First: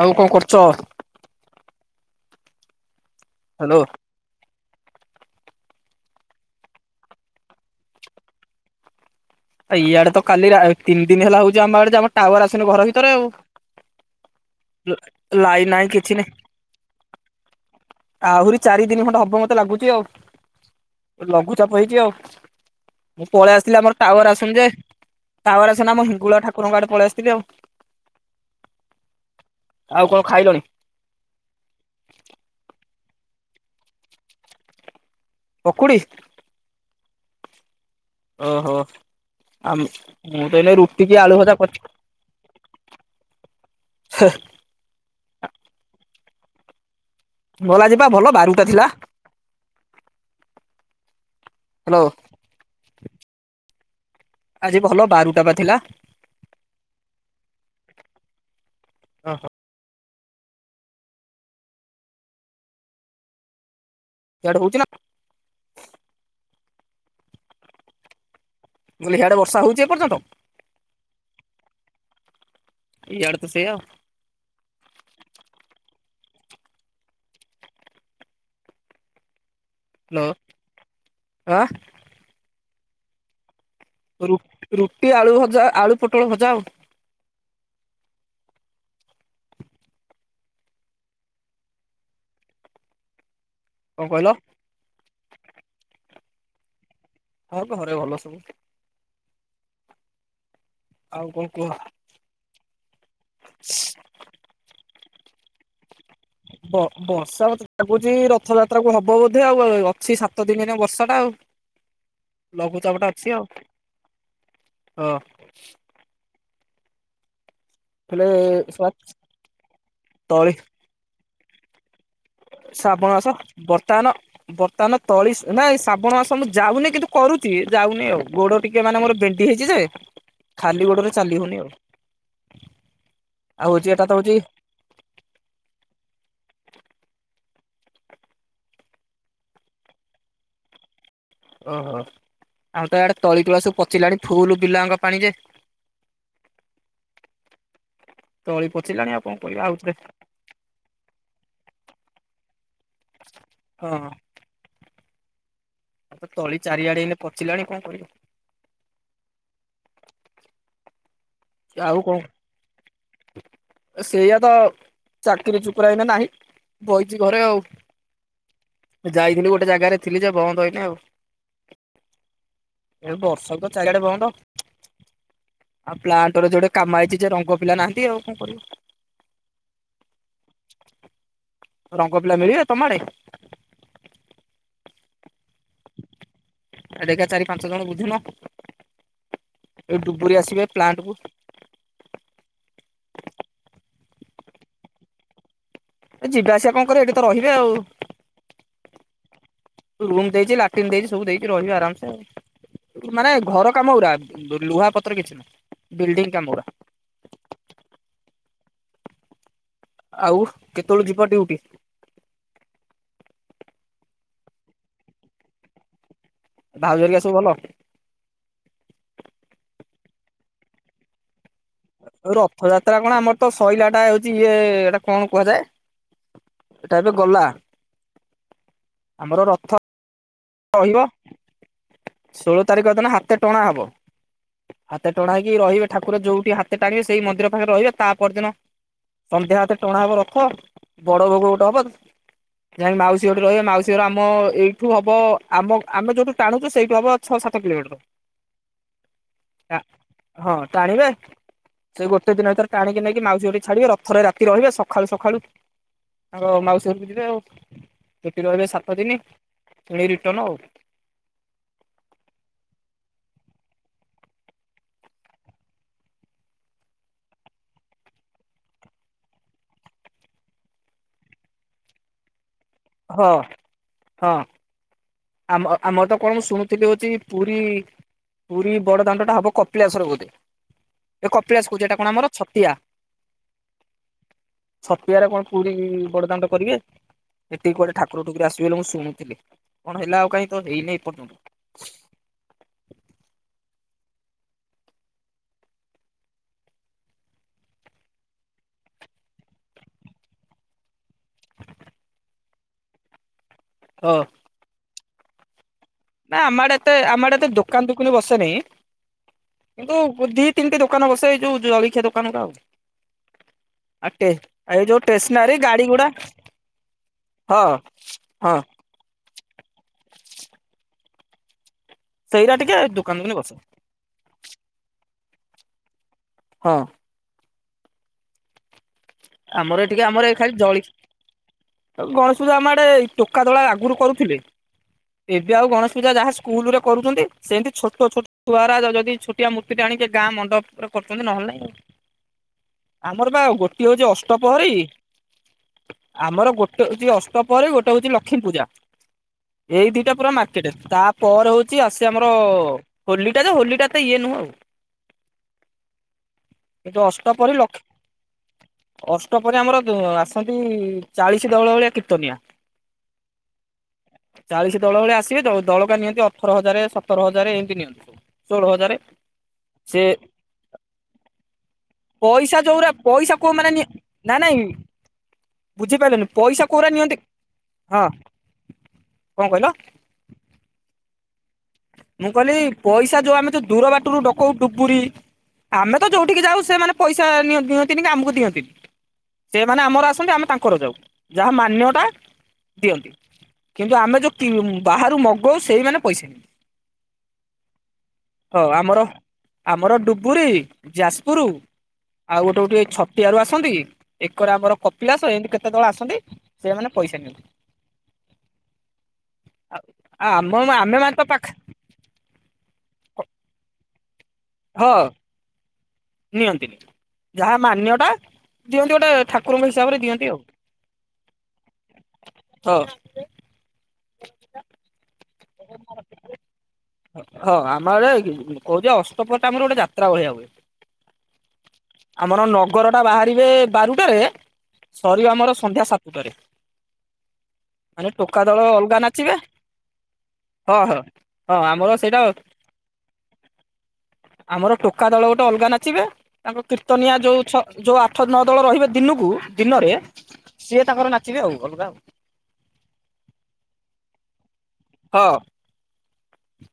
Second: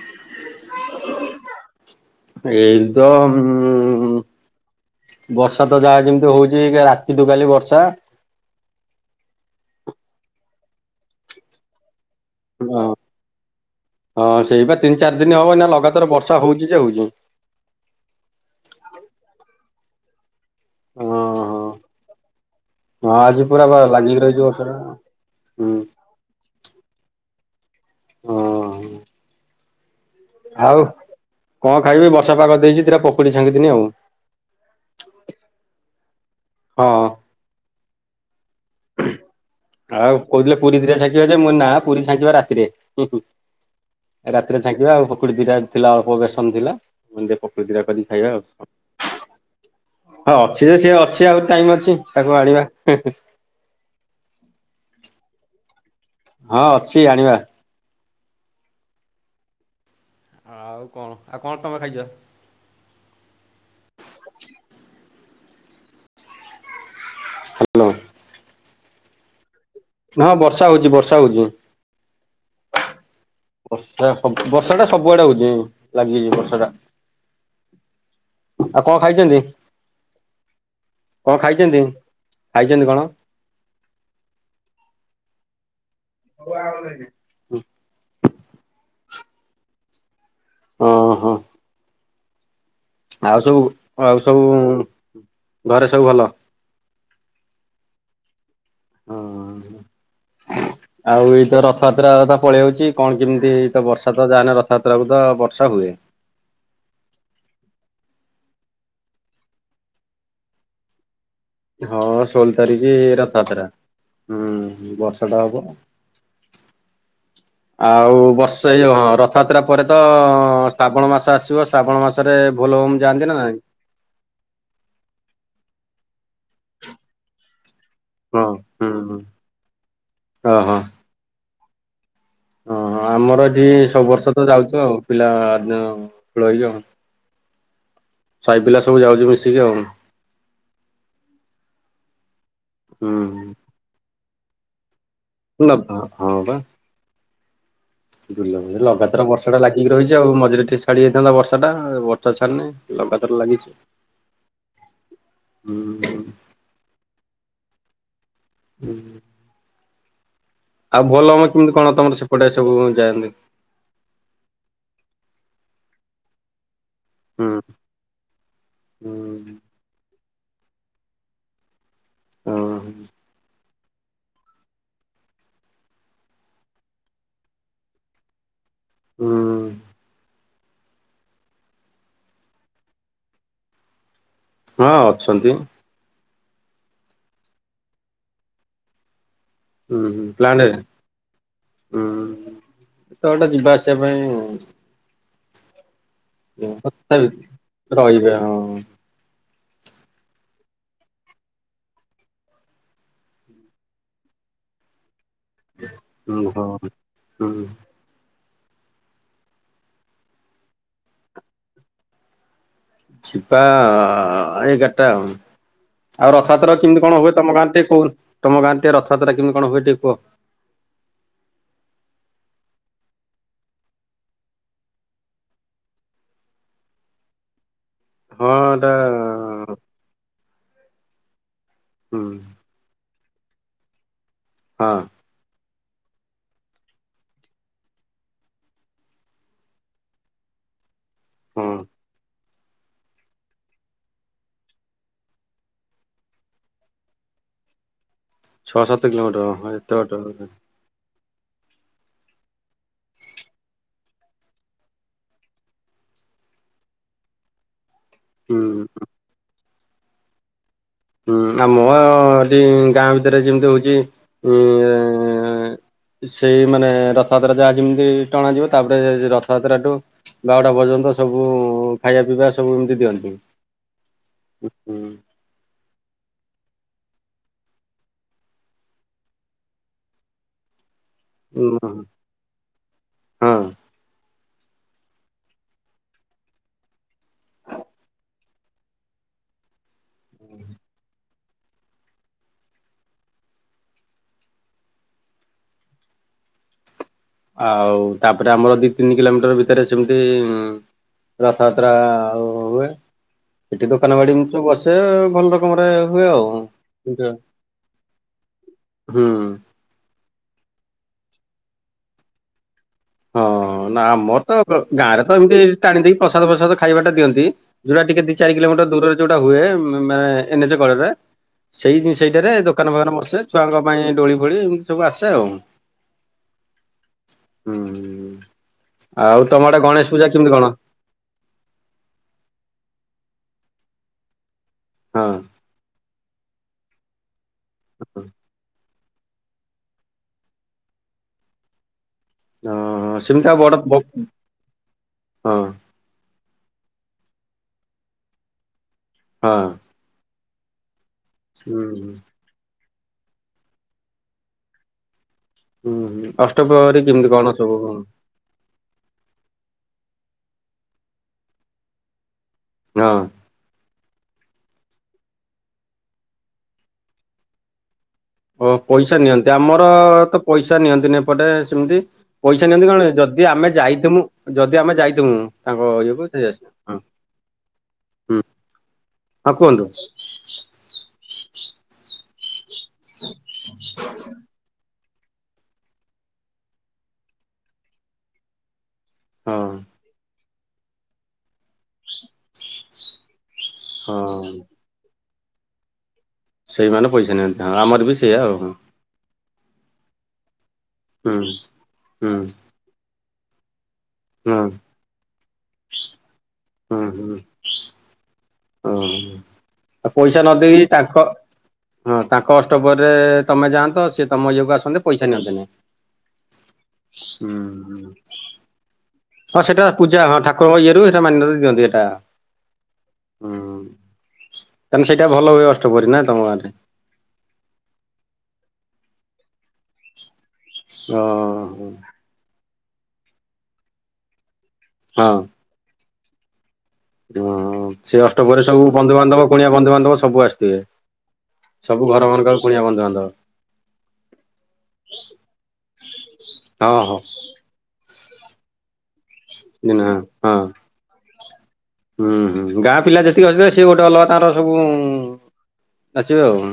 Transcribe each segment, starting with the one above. ଆଉ କଣ କରୁଚ? ଏଇନୁ ତ ହ୍ୟାଲୋ। ଉଁ ବର୍ଷା ତ ଯାହା ଯେମିତି ହଉଚି କାଲି ରାତିଠୁ କାଲି ବର୍ଷା। ଇଆଡେ ତ କାଲି ତିନି ଦିନ ହେଲା ହଉଚି ଆମ ଆଡେ ଯେ ଆମ ଟାୱାର ଆସୁନି ଘର ହଁ ଭିତରେ ଆଉ। ହଁ ସେଇ ପା ତିନି ଚାରି ଦିନ ହବ ଏଇନା ଲାଇନ ନାହିଁ ଲଗାତାର କିଛି ନାହିଁ ବର୍ଷା ହଉଚି ଯେ ହଉଚି। ଆହୁରି ଚାରି ଦିନି ଖଣ୍ଡେ ହବ ମତେ ଲାଗୁଛି ଆଉ। ହଁ ହଁ ଲଘୁଚାପ ହେଇଛି ଆଉ। ହଁ ମୁଁ ଆଜି ପଳେଇ ପୁରା ବା ଆସିଲି ଆମର ଲାଗିକି ଟାୱାର ରହିଛି ଆସୁନି ବର୍ଷା ଯେ। ଟା ଟାୱାର ହୁଁ ଆସୁନି ଆମ ହିଙ୍ଗୁଳା ଠାକୁରଙ୍କ ଆଡେ ପଳେଇ ଆସିଥିଲି ଆଉ। ଓ ହଁ। ଆଉ କଣ ଖାଇ ଆଉ କଣ ଖାଇବି? ବର୍ଷା ପାଗ ଦେଇଚି ଟିକେ ପକୁଡ଼ି ଛାଙ୍କି ଦେଲି ଆଉ। ପକୁଡି ହଁ। ଓହୋ। ଆ ମ ଆଉ ମୁଁ କହୁଥିଲେ ତ ଏଇନା ପୁରୀ ଦିଟା ରୁଟି କି ଛାଙ୍କିବା ଯେ ଆଳୁ ମୁଁ ଭଜା କହିନି ନା ପୁରୀ ଛାଙ୍କିବା କରିଚି। ହେ ସେଟା ଛାଙ୍କିଦେବା ଆଉ। ପକୁଡି ଦିଟା ଥିଲା ଅଳପ ବେସନ ଥିଲା। ମୁଁ କହିଲି ଦିଟା ପକୁଡ଼ି ଭଲ ଦିଇଟା ଆଜି ପା କରିିକି ଭଲ ଖାଇବା ଆଉ। ବାରୁଟା ଥିଲା ହଁ ଅଛି ଯେ ସିଏ ଅଛି। ଆଉ ଟାଇମ ଅଛି ହ୍ୟାଲୋ ତାକୁ ଆଣିବା। ଆଜି ଭଲ ବାରୁଟା ବା ଥିଲା! ହଁ ଅଛି ଆଣିବା। ଇଆଡେ ଆଉ କଣ? ଆଉ କଣ ତମେ ଖାଇଛ? ସିଆଡେ ହଉଛି ନା ହାଲୋ। ମୁଁ କହିଲି ସିଆଡେ ବର୍ଷା ହଉଛି ଏପର୍ଯ୍ୟନ୍ତ ହଁ ବର୍ଷା ହଉଛି ବର୍ଷା ହଉଛି। ଇଆଡେ ତ ସେଇଆ ଆଉ। [inaudible] ବର୍ଷା ଟା ସବୁଆଡେ ହଉଛି। ଲାଗିଛି ବର୍ଷା ଟା। ଆଉ କଣ ଖାଇଛନ୍ତି? କଣ ହ୍ୟାଲୋ ଖାଇଛନ୍ତି? ଖାଇଛନ୍ତି କଣ? ରୁ ରୁଟି ଆଳୁ ଭଜା ଆଳୁ ପୋ ହଉ ଆଉ ନାଇଁ। ଅ ହଁ ଆଉ ସବୁ କଣ ଆଉ କହିଲ ସବୁ ଘରେ ସବୁ ଭଲ? ହଁ ଘରେ ଭଲ ସବୁ। ହଁ ଆଉ କଣ ଏଇ ତ କୁହ? ରଥଯାତ ଯାତ୍ରା ତ ପଳେଇ ଆଉଛି। କଣ କେମିତି ତ ବର୍ଷା ତ ଯାହାନେ ରଥଯାତ୍ରା ବେଳକୁ ତ ବର୍ଷା ହୁଏ। ବ ବର୍ଷା ମତେ ଲାଗୁଛି ରଥଯାତ୍ରା କୁ ହବ ବୋଧେ ଆଉ। ଆ ଅଛି ସାତ ଦିନରେ ବର୍ଷା ଟା ଆଉ। ହଁ ଷୋଳ ତାରିଖ ଲଘୁଚାପ ଟା ଅଛି ଆଉ ରଥଯାତ୍ରା ହୁଁ ହଁ ବର୍ଷା ଟା ହବ। ଆଉ ହେଲେ ବର୍ଷେଇ ଆଉ, ହଁ ରଥଯାତ୍ରା ପରେ ତ ତଳି ଶ୍ରାବଣ ମାସ ଆସିବ। ଶ୍ରାବଣ ମାସ ରେ ବୋଲବମ୍ ଯାଆନ୍ତି ନା ନାଇଁ? ତାନ ବର୍ତ୍ତମାନ ତଳି ନାଇ ଶ୍ରାବଣ ମାସ ମୁଁ ଯାଉନି, କିନ୍ତୁ କରୁଛି ଯାଉନି ଆଉ। ହଁ ଗୋଡ ଟିକେ ହୁଁ ମାନେ ମୋର ହୁଁ ବିଣ୍ଡି ହେଇଛି ଯେ, ଖାଲି ଗୋଡରେ ଚାଲି ହଉନି ଆଉ। ଓହୋ! ଆମର ଏଠି ଆଉ ହଉଛି ଏଟା ସବୁ ହଉଛି ବର୍ଷ ତ ଯାଉଛୁ ଆଉ। ପିଲା ଏ ଠୁଳ ହେଇକି ଆଉ। ସାଇ ପିଲା ସବୁ ଯାଉଚୁ ମିଶିକି ଆଉ। ଓହୋ! ଆମର ତ ଆଡେ ତଳିିତଳା ହୁଁ ସବୁ ପଚିଲାଣି ଫୁଲ୍ ବିଲାଯାଙ୍କ ପାଣି ଯେ ଫୁଲ ଫ ହଁ ହଁ ବା। ବୁଲ ତଳି ପଚିଲାଣି ଆଉ ଲଗାତାର କଣ ବର୍ଷା ଟା କରିବା ଲାଗିକି ଆଉଥରେ ରହିଛି ଆଉ ମଝିରେ ଟିକେ ଛାଡି ଯାଇଥାନ୍ତା ବର୍ଷା ଟା ବର୍ଷା ଛାଡ଼ିନି ଲଗାତାର ଲାଗିଛି। ହଁ। ହୁଁ। ଏବେ ତ ତଳି ଚାରିଆଡେ ଏଇନେ ପଚିଲାଣି କଣ କରିବ? ହୁଁ। ଆଉ ବୋଲବମ୍ କେମିତି କଣ ତମର ସେପଟେ ସବୁ ଯାଆନ୍ତି? ସେଇଆ ତ ଚାକିରି ଚୁକୁରା ଏଇନେ ନାହିଁ। ବଇଚି ଘରେ ହୁଁ ଆଉ। ହୁଁ ଯାଇଥିଲି ଗୋଟେ ଜାଗାରେ ଥିଲି ଯେ? ବନ୍ଦ ଏଇନେ ଆଉ। ହୁଁ ବର୍ଷା କ ଚାରିଆଡେ ବନ୍ଦ। ଆଉ ପ୍ଲାଣ୍ଟରେ ଯୋଡେ କାମ ଆଇଛି ଯେ ରଙ୍ଗ ପିଲା ନାହଁ ନ୍ତି ଆଉ କଣ କରିବ? ହୁଁ। ରଙ୍ଗ ପିଲା ମିଳିବ ତମ ଆଡେ? ହଁ ଅଛନ୍ତି। ଆ ଦେଖିଆ ଚାରି ପାଞ୍ଚ ଜଣ ବୁଝୁନ? ଏ ଡୁବୁରି ଆସିବେ ପ୍ଲାଣ୍ଟ କୁ? ଉମ୍ ଏତେ ବାଟ ଯିବା ଆସିବା ପାଇଁ ଏ ଯିବା ଆସିବା କଣ କରିବେ? ଏଇଠି ତ ତଥାପି ରହିବେ ଆଉ। ରହିବେ ହଁ ରୁମ୍ ଦେଇଛି, ଲାଟିନ ଦେଇଛି, ସବୁ ଦେଇଛି। ରହିବେ ଆରାମସେ ଆଉ। ମାନେ ଘର କାମ ଗୁରା। ଲୁହା ପତ୍ର କିଛି ନୁହଁ। ଲୁହା ହୁଁ। ଆଉ କେତେବେଳୁ ଯିବ ଡିଉଟି? ସିପା ଆ ଏଗାରଟା ଆ ଆଉ ରଥ ରଥଯାତ୍ରା ଭାଉଜ କେମିତି ହେରିକା କଣ ସବୁ ହୁଏ ଭଲ ତମ ଗାଁ ରେ ଟିକେ କହୁନ ତମ ଗାଁରେ ଟିକେ ରଥଯାତ୍ରା କେମତି କଣ ହୁଏ ଟିକେ କୁହ? ଆଉ ରଥଯାତ୍ରା କଣ ଆମର ତ ଶଇଲା ଟା ହଉଛି ଇଏ ଏଇଟା କଣ କୁହାଯାଏ? ଏଟା ଏବେ ଗଲା ହଁ ଏଟା ଆମର ରଥ ରହିବ ହୁଁ ଷୋଳ ତାରିଖ ଦିନ ହାତେ ଟଣା ହେବ। ହଁ ହାତ ଟଣା ହେଇକି ରହିବେ ଠାକୁର ଯୋଉଠି ହାତେ ଟାଣିବେ ସେଇ ମନ୍ଦିର ପାଖରେ ରହିବେ ତା ପରଦିନ ସନ୍ଧ୍ୟା ହାତେ ଟଣାହବ ରଥ। ବଡ ଭୋଗ ଗୋଟେ ହଁ ହବ ଯାଇକି ମାଉସୀ ଘଟେ ରହିବେ ମାଉସୀର ଆମ ଏଇଠୁ ହବ ଆମ ଆମେ ଯୋଉଠୁ ଟାଣୁଛୁ ସେଇଠୁ ହବ ଛଅ ସାତ କିଲୋମିଟର। ଛଅ ସାତ କିଲୋମିଟର ହଁ ଏତେ ବାଟ ତଥାପି। ହଁ ଟାଣିବେ। ସେ ଗୋଟେ ଦିନ ଭିତରେ ଟାଣିକି ନେଇକି ମାଉସୀ ଘରଠି ଛାଡିବେ ରଥରେ ରାତି ରହିବେ ସଖାଳୁ ସଖାଳୁ ତାଙ୍କ ମାଉସୀ ଘରକୁ ଯିବେ ଆଉ ସେଠି ହୁଁ ରହିବେ ସାତ ଦିନି ପୁଣି ରିଟର୍ଣ୍ଣ ଆଉ। ହୁଁ ଆମ ଏଠି ଗାଁ ଭିତରେ ଯେମିତି ହଉଛି ଉଁ ସେଇ ମାନେ ରଥଯାତ୍ରା ଯାହା ଯେମିତି ଟଣାଯିବ ତାପରେ ରଥଯାତ୍ରାଠୁ ବାଉଡା ପର୍ଯ୍ୟନ୍ତ ସବୁ ଖାଇବା ପିଇବା ସବୁ ଏମତି ହଁ ଜଲଦି ହଁ ହୁଁ ହୁଁ। ଆମ ଆମର ତ କଣ ଶୁଣୁଥିଲି ହଉଛି ପୁରୀ ପୁରୀ ବଡ ଦାଣ୍ଡ ଟା ହବ କପିଳାସ ର ବୋଧେ ଏ କପିଳାସ କହୁଚି ଏଟା କଣ ଆମର? ଛତିଆ ହଁ ଛତିଆରେ କଣ କୁଉଡି ବଡ ଦାଣ୍ଡ କରିବେ। ଏଠି କୁଆଡେ ଠାକୁର ଠୁକୁରୀ ଆସିବେ ବୋଲି ମୁଁ ଶୁଣୁଥିଲି କଣ ହେଲା ଆଉ କାଁଇ ତ ହେଇନି ଏ ପର୍ଯ୍ୟନ୍ତ। ଆଉ ତାପରେ ଆମର ଦି ତିନି କିଲୋମିଟର ଭିତରେ ସେମିତି ଉଁ ରଥଯାତ୍ରା ଆଉ ହୁଏ ସେଠି ହଁ ଦୋକାନ ବାଡ଼ି ଏମିତି ସବୁ ବସେ ଏଁ ଭଲ ରକମରେ ହୁଏ ନା ଆଉ। ଆମ ଆଡେ ଏତେ ଆମ ଆଡେ ଏତେ ଦୋକାନ ଦୁକେନି ବସେନେଇ। ହୁଁ କିନ୍ତୁ ଦି ତିନିଟି ଦୋକାନ ବସେ ଏଇ ଯୋଉ ଜଳଖିଆ ଦୋକାନ ଗୁଡା ଆଉ। ହଁ ନା ଆଉ ଟେ ଆମର ତ ଏଇ ଯୋଉ ଗାଁରେ ତ ଷ୍ଟେସନାରୀ ଏମିତି ଗାଡି ଟାଣି ଗୁଡା ଦେଇକି ପ୍ରସାଦ ଫ୍ରସାଦ ଖାଇବାଟା ଦିଅନ୍ତି। ହଁ ଯୋଉଟା ଟିକେ ଦି ଚାରି ହଁ କିଲୋମିଟର ଦୂରରେ ଯୋଉଟା ହୁଏ ମାନେ ଏନ୍ ଏଚ କଡରେ। ସେଇ ସେଇଟା ସେଇଟାରେ ଟିକେ ଦୋକାନ ଫୋକାନ ଦୋକାନୀ ବସେ ଛୁଆଙ୍କ ପାଇଁ ଦୋଳି ଫୋଳି ଏମିତି ସବୁ ଆସେ ଆଉ। ହଁ। ହୁଁ ଆଉ ତମ ଆମର ଆଡେ ଏ ଗଣେଶ ପୂଜା କେମିତି କଣ? ଆଉ ଗଣେଶ ପୂଜା ଆମ ଆଡେ ଏ ଟୋକା ଦଳ ଆଗରୁ କରୁଥିଲେ। ହଁ ଏବେ ଆଉ ଗଣେଶ ପୂଜା ଯାହା ସ୍କୁଲ ରେ କରୁଛନ୍ତି ସେମିତି ଛୋଟ ଛୋଟ ଛୁଆର ଯଦି ଛୋଟ ଛୋଟିଆ ମୂର୍ତ୍ତିଟେ ଆଣିକି ଗାଁ ମଣ୍ଡପରେ କରୁଛନ୍ତି ନହେଲେ ନାଇଁ ହଁ ଆମର ବା ସେମିତି ଆଉ ବଡ ଗୋଟିଏ ହଉଛି ହଁ ଅଷ୍ଟପହରୀ ଆମର ଗୋଟେ ହଉଛି ଅଷ୍ଟପହରୀ ଗୋଟେ ହଉଛି ଲକ୍ଷ୍ମୀ ପୂଜା। ହଁ। ଏଇ ଦିଟା ପୁରା ମାର୍କେଟ ତାପରେ ହଉଛି ଆସ ହୁଁ। ଆମର ହୋଲିଟା ହୋଲିଟା ତ ଇଏ ନୁହଁ ଆଉ। ହୁଁ ହୁଁ ଅଷ୍ଟପହରୀ କେମିତି କଣ ସବୁ। ଅଷ୍ଟ ପ୍ରହରୀ ଆମର ଆସନ୍ତି ଚାଳିଶ ଦଳ ଭଳିଆ କୀର୍ତ୍ତନିଆ। ହଁ। ଚାଳିଶ ଦଳ ଭଳିଆ ଆସିବେ ଦଳକା ନିଅନ୍ତି ଅଠର ହଜାର ସତର ହଜାର ଏମିତି ନିଅନ୍ତି। ଷୋହଳ ଓ ହଜାର ପଇସା ନିଅନ୍ତି ଆମର ସେ ତ ପଇସା ନିଅନ୍ତିନି ଏପଟେ ସେମିତି। ପଇସା ଯୋଉରା ନିଅନ୍ତି କଣ ପଇସା ଯଦି କୋଉ ମାନେ ଆମେ ଯାଇଥି ମୁଁ। ନା ନାଇଁ ଯଦି ଆମେ ଯାଇଥିବୁ ତାଙ୍କ ବୁଝିପାରିଲନି ଇଏକୁ ପଇସା ଆସ କୋଉରା ହଁ ନିଅନ୍ତି ହଁ ହୁଁ। କଣ କହିଲ। [unintelligible] ମୁଁ କହିଲି ପଇସା ଯୋଉ ଆମେ ଦୂର ବାଟରୁ ଡକଉ ଡୁବୁରି। ଆମେ ତ ଯୋଉଠିକି ଯାଉ ସେମାନେ ପଇସା ନିଅ-ନିଅନ୍ତିନି କି ଆମକୁ ଦିଅନ୍ତିନି। ହଁ ସେମାନେ ଆମର ଆସନ୍ତି ଆମେ ତାଙ୍କର ଯାଉ ଯାହା ମାନ୍ୟଟା ଦିଅନ୍ତି। କିନ୍ତୁ ଆମେ ଯୋଉ କି ହଁ। ବାହାରୁ ମଗୌ ସେଇମାନେ ପଇସା ନିଅନ୍ତି। ସେଇମାନେ ପଇସା ନିଅନ୍ତି। ହଁ ଆମର ବି ସେଇଆ ଆଉ। ହଁ ଆମର ଆମର ଡୁବୁରି ହୁଁ ଯାଜପୁର ହୁଁ ଆଉ ଗୋଟେ ଗୋଟେ ଛ ତିଆରୁ ଆସନ୍ତି ଏକରେ ହଁ ଆମର କପ ପିଳାସ ଏମତି କେତେ ଦଳ ଆସନ୍ତି ସେମାନେ ପଇସା ନିଅନ୍ତି। ଓ ଆଉ ଆଉ ପଇସା ନ ଆମ ଦେଇକି ଆମେ ମାନେ ତ ତାଙ୍କ ପାଖ ହଁ ତାଙ୍କ ଅଷ୍ଟ ପ୍ରହରୀରେ ତମେ ଯାଆନ୍ତ। ସିଏ ତମ ଇଏକୁ ହଁ ଆସନ୍ତେ ପଇସା ନିଅନ୍ତେ ନାହିଁ। ନିଅନ୍ତିନି ଯାହା ମାନ୍ୟଟା ଦିଅନ୍ତି ଗୋଟେ ହଁ ଠାକୁରଙ୍କ ସେଟା ହିସାବରେ ପୂଜା ଦିଅନ୍ତି ଆଉ ହଁ ଠାକୁରଙ୍କ ଇଏରୁ ସେଟା ମାନ୍ୟତା ଦିଅନ୍ତି ଏଟା ହଁ। ହୁଁ ତାହାନେ ସେଇଟା ଭଲ ହୁଏ ଅଷ୍ଟପ୍ରହରୀ ନା ତମ ଗାଁରେ? ହଁ ଆମ ଆଡେ କହୁଚି ପା ଅଷ୍ଟପ୍ରହରିଟା ଆମର ଗୋଟେ ଯାତ୍ରା ଭଳିଆ ହୁଏ। ହଁ। ଆମର ନଗର ଟା ବାହାରିବେ ବାରୁଟାରେ ସରିବ ଆମର ସନ୍ଧ୍ୟା ସାତୁଟାରେ। ହୁଁ ସେ ଅଷ୍ଟ ପ୍ରହରିରେ ସବୁ ଅଲଗା ନାଚିବେ ବନ୍ଧୁବାନ୍ଧବ କୁଣିଆ ବନ୍ଧୁବାନ୍ଧବ ସବୁ ଆସ ହଁ ଥିବେ। ହଁ ହଁ ଆମର ସବୁ ସେଇଟା ଘର ମାନଙ୍କରେ କୁଣିଆ ବନ୍ଧୁ ବାନ୍ଧବ। ଆମର ଟୋକା ଦଳ ଗୋଟେ ଅଲଗା ନାଚିବେ ତାଙ୍କ ହଁ କୀର୍ତ୍ତନିଆ ହଁ ଯୋଉ ଛ ଯୋଉ ଆଠ ନଅ ଦଳ ରହିବେ ଦିନକୁ ଦିନରେ ଦିନ ହଁ। ସିଏ ତାଙ୍କର ନାଚିବେ ଆଉ ଅଲଗା ଆଉ। ହୁଁ ହୁଁ ଗାଁ ପିଲା ଯେତିକି ଅଛେ ସିଏ ଗୋଟେ ଅଲଗା ତାଙ୍କର ସବୁ ହଁ। ନାଚିବେ ଆଉ।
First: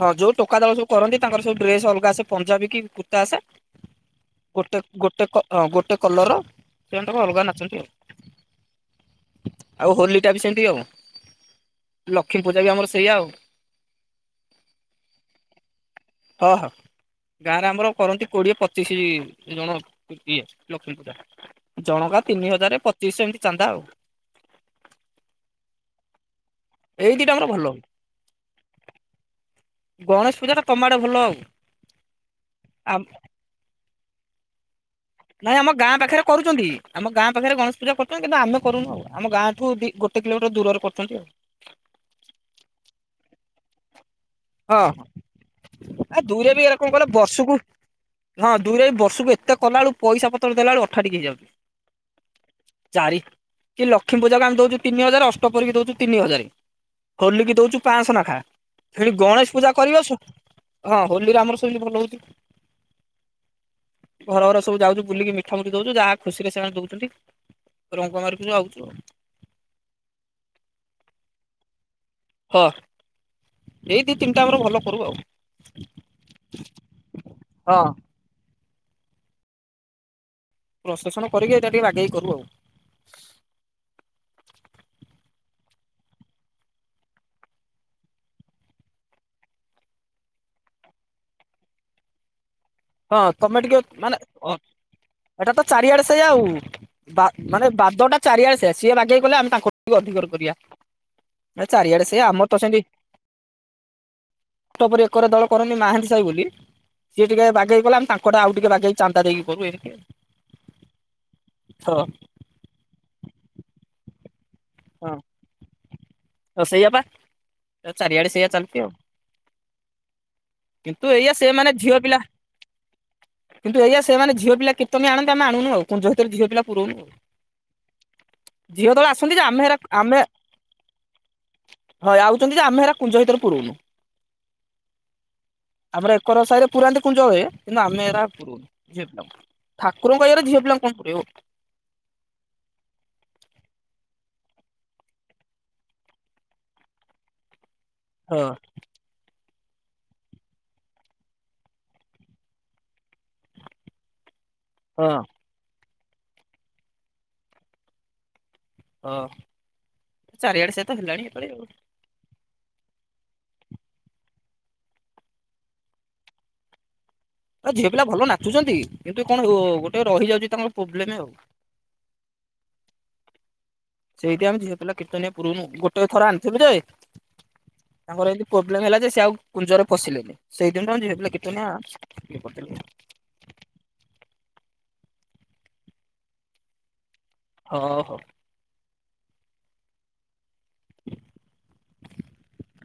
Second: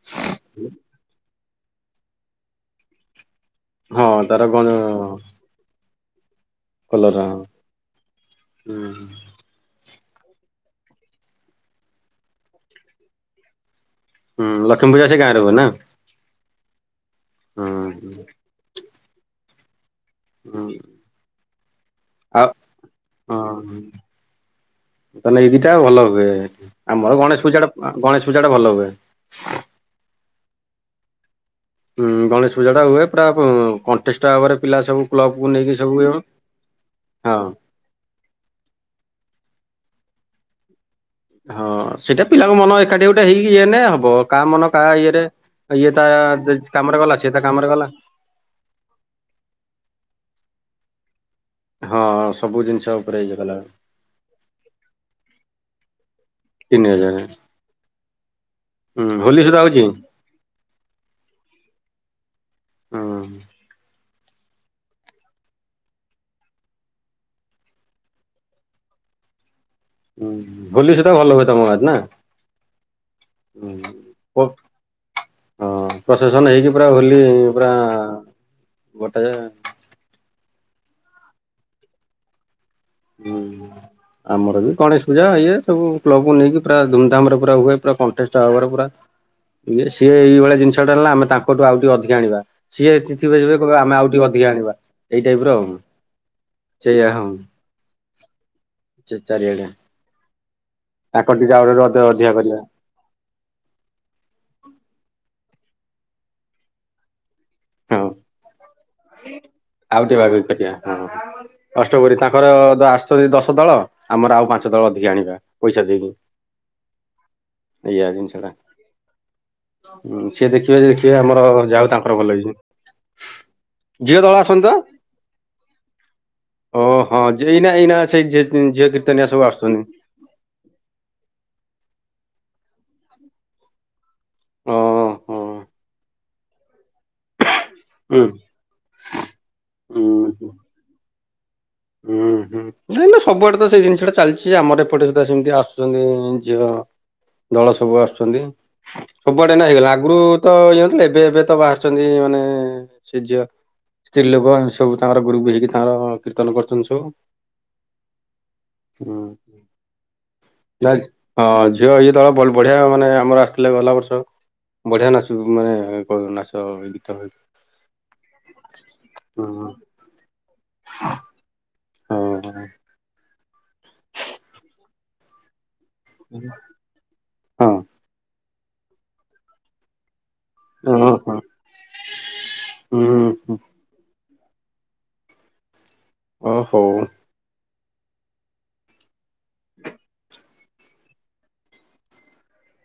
ହଁ ଯୋଉ ଟୋକା ଦଳ ସବୁ କରନ୍ତି ତାଙ୍କର ସବୁ ଡ୍ରେସ ଅଲଗା ଆସେ ପଞ୍ଜାବୀ କି କୁର୍ତ୍ତା ଆସେ ହଁ ତାର କଣ ଗୋଟେ ଗୋଟେ କ ଅ ଗୋଟେ କଲରର ସେମାନେ କଲର ତାଙ୍କ ଅଲଗା ନାଚନ୍ତି ଆଉ। ହୁଁ। ଆଉ ହୋଲିଟା ବି ସେମିତି ଆଉ ଲକ୍ଷ୍ମୀ ପୂଜା ବି ଆମର ସେଇଆ ଆଉ। ହୁ ଲକ୍ଷ୍ମୀ ପୂଜା ସେ ଗାଁରେ ହୁଏ ନା? ହଁ ହଁ ଗାଁରେ ଆମର ହୁଁ କରନ୍ତି କୋଡିଏ ପଚିଶି ଜଣ। ଇଏ ହୁଁ ଲକ୍ଷ୍ମୀ ପୂଜା ଜଣକା ତିନି ହଜାର ପଚିଶହ ଏମିତି ଚାନ୍ଦା ଆଉ। ତାହାଲେ ଏଇ ଦିତାଟା ଭଲ ହୁଏ। ଏଇ ଆମର ଦିଟା ଗଣେଶ ଭଲ। ପୂଜାଟା ଗଣେଶ ପୂଜା ଟା ଭଲ ହୁଏ। ଗଣେଶ ପୂଜା ଟା ତମ ଆଡେ ଭଲ ଆଉ। ହୁଁ ଗଣେଶ ପୂଜା ଟା ଆ ହୁଏ ପୁରା କଣ୍ଟେଷ୍ଟ ଭାବରେ ପିଲା ସବୁ କ୍ଲବକୁ ନାଇଁ ଆମ ନେଇକି ସବୁ ଗାଁ ହଁ ପାଖରେ କରୁଛନ୍ତି ଆମ ଗାଁ ପାଖରେ ଗଣେ ପୂଜା କରୁଛନ୍ତି କିନ୍ତୁ ଆମେ କରୁନୁ ଆଉ। ଆମ ଗାଁଠୁ ଦି ଗୋଟେ କିଲୋମିଟର ଦୂରରେ କରୁଛନ୍ତି ଆଉ ହଁ ସେଇଟା ପିଲାଙ୍କ ମନ ଏକାଠି ଗୋଟେ ହେଇକି ଇଏନେ ହବ। କା ମନ କାହା ହଁ ଇଏରେ ଇଏ ତା ଆ ଦୁଇରେ ବି ଏରା କଣ କାମରେ କହିଲ ଗଲା ସିଏ ତା ବର୍ଷକୁ କାମ ରେ ଗଲା ହଁ ଦୁଇରେ ବର୍ଷକୁ ଏତେ କଲା ବେଳକୁ ପଇସା ପତ୍ର ଦେଲାବେଳକୁ ଅଠାଠିକି ହେଇଯାଉଛି ହଁ ସବୁ ଜିନିଷ ଚାରି ଉପରେ ଇଏ କଲା କି ଲକ୍ଷ୍ମୀ ପୂଜାକୁ ଆମେ ଦଉଛୁ ତିନି ହଜାର ଅଷ୍ଟପ ପହରୀକୁ ଦଉଛୁ ତିନି ହଜାର ତିନି ହଜାର ହୋଲିକି ଦୋଉଛୁ ପାଞ୍ଚଶହ ନାଖା। ହୁଁ ହେଣି ହୋଲି ଗଣେଶ ସୁଧା ପୂଜା ହଉଛି ହୁଁ କରିବ ସ ହଁ ହୋଲିରେ ଆମର ସେମିତି ଭଲ ହଉଛି। ଘର ଘର ସବୁ ଯାଉଛୁ ବୁଲିକି ମିଠାମୁଠି ଦଉଛୁ ଯାହା ଖୁସିରେ ସେମାନେ ଦଉଛନ୍ତି। ରଙ୍ଗ ମାରିିକିରି ଆଉଚୁ ଆଉ। ହୁଁ ହୋଲି ସେଟା ଭଲ ହୁଏ ତମ ଗାଁ ରେ ନା? ହଁ ଏଇ ଦି ତିନିଟା ଆମର ଭଲ କରୁ ଆଉ। ହଁ ପ୍ରସେସନ ହେଇକି ପୁରା ହୋଲି ପୁରା ହଁ ଗୋଟେ ପ୍ରସେସନ କରିକି ଏଇଟା ଟିକେ ବାଗେଇକି କରୁ ଆଉ। ହୁଁ। ଆମର ବି ଗଣେଶ ପୂଜା ଇଏ ସବୁ କ୍ଲବକୁ ନେଇକି ପୁରା ଧୁମଧାମ ରେ ପୁରା ହୁଏ ପୁରା କଣ୍ଟେଷ୍ଟ ଭାବରେ ପୁରା ଇଏ ସିଏ ଏଇ ଭଳିଆ ଜିନିସଟା ଆଣିଲା ଆମେ ତାଙ୍କଠୁ ଆଉ ଟିକେ ଅଧିକ ଆଣିବା। ସିଏ ହଁ ଥିବେ ଥିବେ ତମେ କହିବେ ଆମେ ଆଉ ମାନେ ଟିକେ ଅଧିକା ଅ ଆଣିବା ଏଇ ଟାଇପ ଏଟା ର ତ ଆଉ। ଚାରିଆଡେ ସେଇଆ ଆଉ। ସେଇଆ ବା ହଁ। ମାନେ ବାଦଟା ଚାରିଆଡେସେଆ ସିଏ ସେ ବାଗେଇ କଲେ ଆମେ ଚାରିଆଡେ ତାଙ୍କୁ ଟିକେ ଅଧିକର କରିବା। ତାଙ୍କର ଟିକେ ନା ଆହୁରି ଅଧ ଚାରିଆଡେ ସେ ଅଧିକା ଆମର କରିବା ତ ସେମତି ଅକ୍ଟୋବରେ ଏକରେ ଦଳ କରନ୍ତିି ମହାନ୍ତି ସାହି ବୋଲି ସିଏ ଟିକେ ବାକି ଗ ଗଲା ହଁ ତାଙ୍କଟ ଆଉ ଟିକେ ବାଗେଇ ଚାନ୍ଦା ଦେଇକି କରୁ ଏମିତି ଆଉ ଟିକେ ବାଗେଇ କରିବା ହଁ। ଅଷ୍ଟପରି ତାଙ୍କର ଆସୁଛନ୍ତି ଦଶ ଦଳ। ଆମର ଆଉ ପାଞ୍ଚ ଦଳ ଅଧିକ ଆଣିବା ପଇସା ଦେଇକି। ଆ ଏଇଆ ଚାରିଆଡେ ସେଇଆ ଜିନିଷଟା ଚାଲୁଚି ଆଉ। ହୁଁ ସିଏ ଦେଖିବେ ଯେ କିନ୍ତୁ ଦେଖିବେ ଏଇଆ ସେ ଆମର ମାନେ ଯାଉ ଝିଅ ପିଲା ତାଙ୍କର ଭଲ ହେଇଛି। କିନ୍ତୁ ଏଇଆ ସେମାନେ ଦଳ ଝିଅ ଆସନ୍ତି ତ? ପିଲା କ୍ରିତନିଆ ଆଣନ୍ତି ଆମେ ଆଣୁନୁ ଆଉ କୁଞ୍ଜ ଭିତରେ ଝିଅ ପିଲା ଓ ପୁରଉନୁ ଆଉ। ହଁ ଏଇନା ଏଇନା ସେଇ ଝିଅ ଦଳେ କୀର୍ତ୍ତନିଆ ଆସନ୍ତି ଯେ ସବୁ ଆମେ ହେରା ଆସୁଛନ୍ତି। ଆମେ ହ ଆଉଛନ୍ତି ଯେ, ଆମେ ହେରା କୁଞ୍ଜ ଭିତରେ ପୁରୁଉନୁ। ଓ ହୋ। ଆମର ଏକର ସାହି ରେ ପୁରାନ୍ତି କୁଞ୍ଜ ହୁଏ, କିନ୍ତୁ ଆମେ ଏରା ହୁଁ ପୁର ଉନୁ ଝିଅପିଲାଙ୍କୁ ଠାରଙ୍କଇଏରେଝିଅ ପିଲାଙ୍କୁ। [unintelligible] ଉଁ ହୁଁ। ନାଇଁ ନା ସବୁଆଡେ ତ ସେଇ ଜିନିଷ ଟା ଚାଲିଛି ଆମର ଏପଟେ ସୁଧା ସେମିତି ଆସୁଛନ୍ତି ଝିଅ। ଦଳ ସବୁ ହଁ ଆସୁଛନ୍ତି। ସବୁଆଡେ ନା ହେଇଗଲା ଆଗରୁ ତ ଇଏଥିଲା ଏବେ ଏବେ ତ ବାହାରିଛନ୍ତି ମାନେ ସେ ଝିଅ। ସ୍ତ୍ରୀ ଲୋକ ଆମେ ସବୁ ହଁ ତାଙ୍କର ଗ୍ରୁପ୍ ହେଇକି ତାଙ୍କର କୀର୍ତ୍ତନ କରୁଥିଲି ସୁ। ହୁଁ ହଁ ଚାରିଆଡେ ସେ ତ ଚାଳିଶ ହେଲାଣି ଏପାଳି ଆଉ। ହଁ ଝିଅ ଇଏ ଦଳ ଭଲ ବଢିଆ ମାନେ ଆମର ଆସିଥିଲେ ଗଲା ବର୍ଷ। ବଢିଆ ନାଚୁ ମାନେ ନାଚ ଗୀତ ହୋଉ ଏ ଝିଅ ପିଲା ଭଲ ନାଚୁଛନ୍ତି କିନ୍ତୁ କଣ ଗୋଟେ ରହିଯାଉଛି ତାଙ୍କର ପ୍ରୋବ୍ଲେମ ଆଉ। ହଁ। ସେଇଠି ଆମେ ଝିଅ ପିଲା କୀର୍ତ୍ତନିଆ ପୂରଉନୁ ଗୋଟେ ଥର ଆଣିଥିଲୁ ଯେ ହଁ ତାଙ୍କର ଏମିତି ପ୍ରୋବ୍ଲେମ ହେଲା ଯେ ସେ ଆଉ କୁଞ୍ଜରେ ପସିଲେନି ସେଇଦିନ ଠୁ ହଁ ଆମେ ଝିଅ ପିଲା କୀର୍ତ୍ତନିଆ ଆ। [inaudible] ହୁଁ ହୁଁ ହୁଁ। ଓ ହୋଉ ହଁ ହଉ। [inaudible]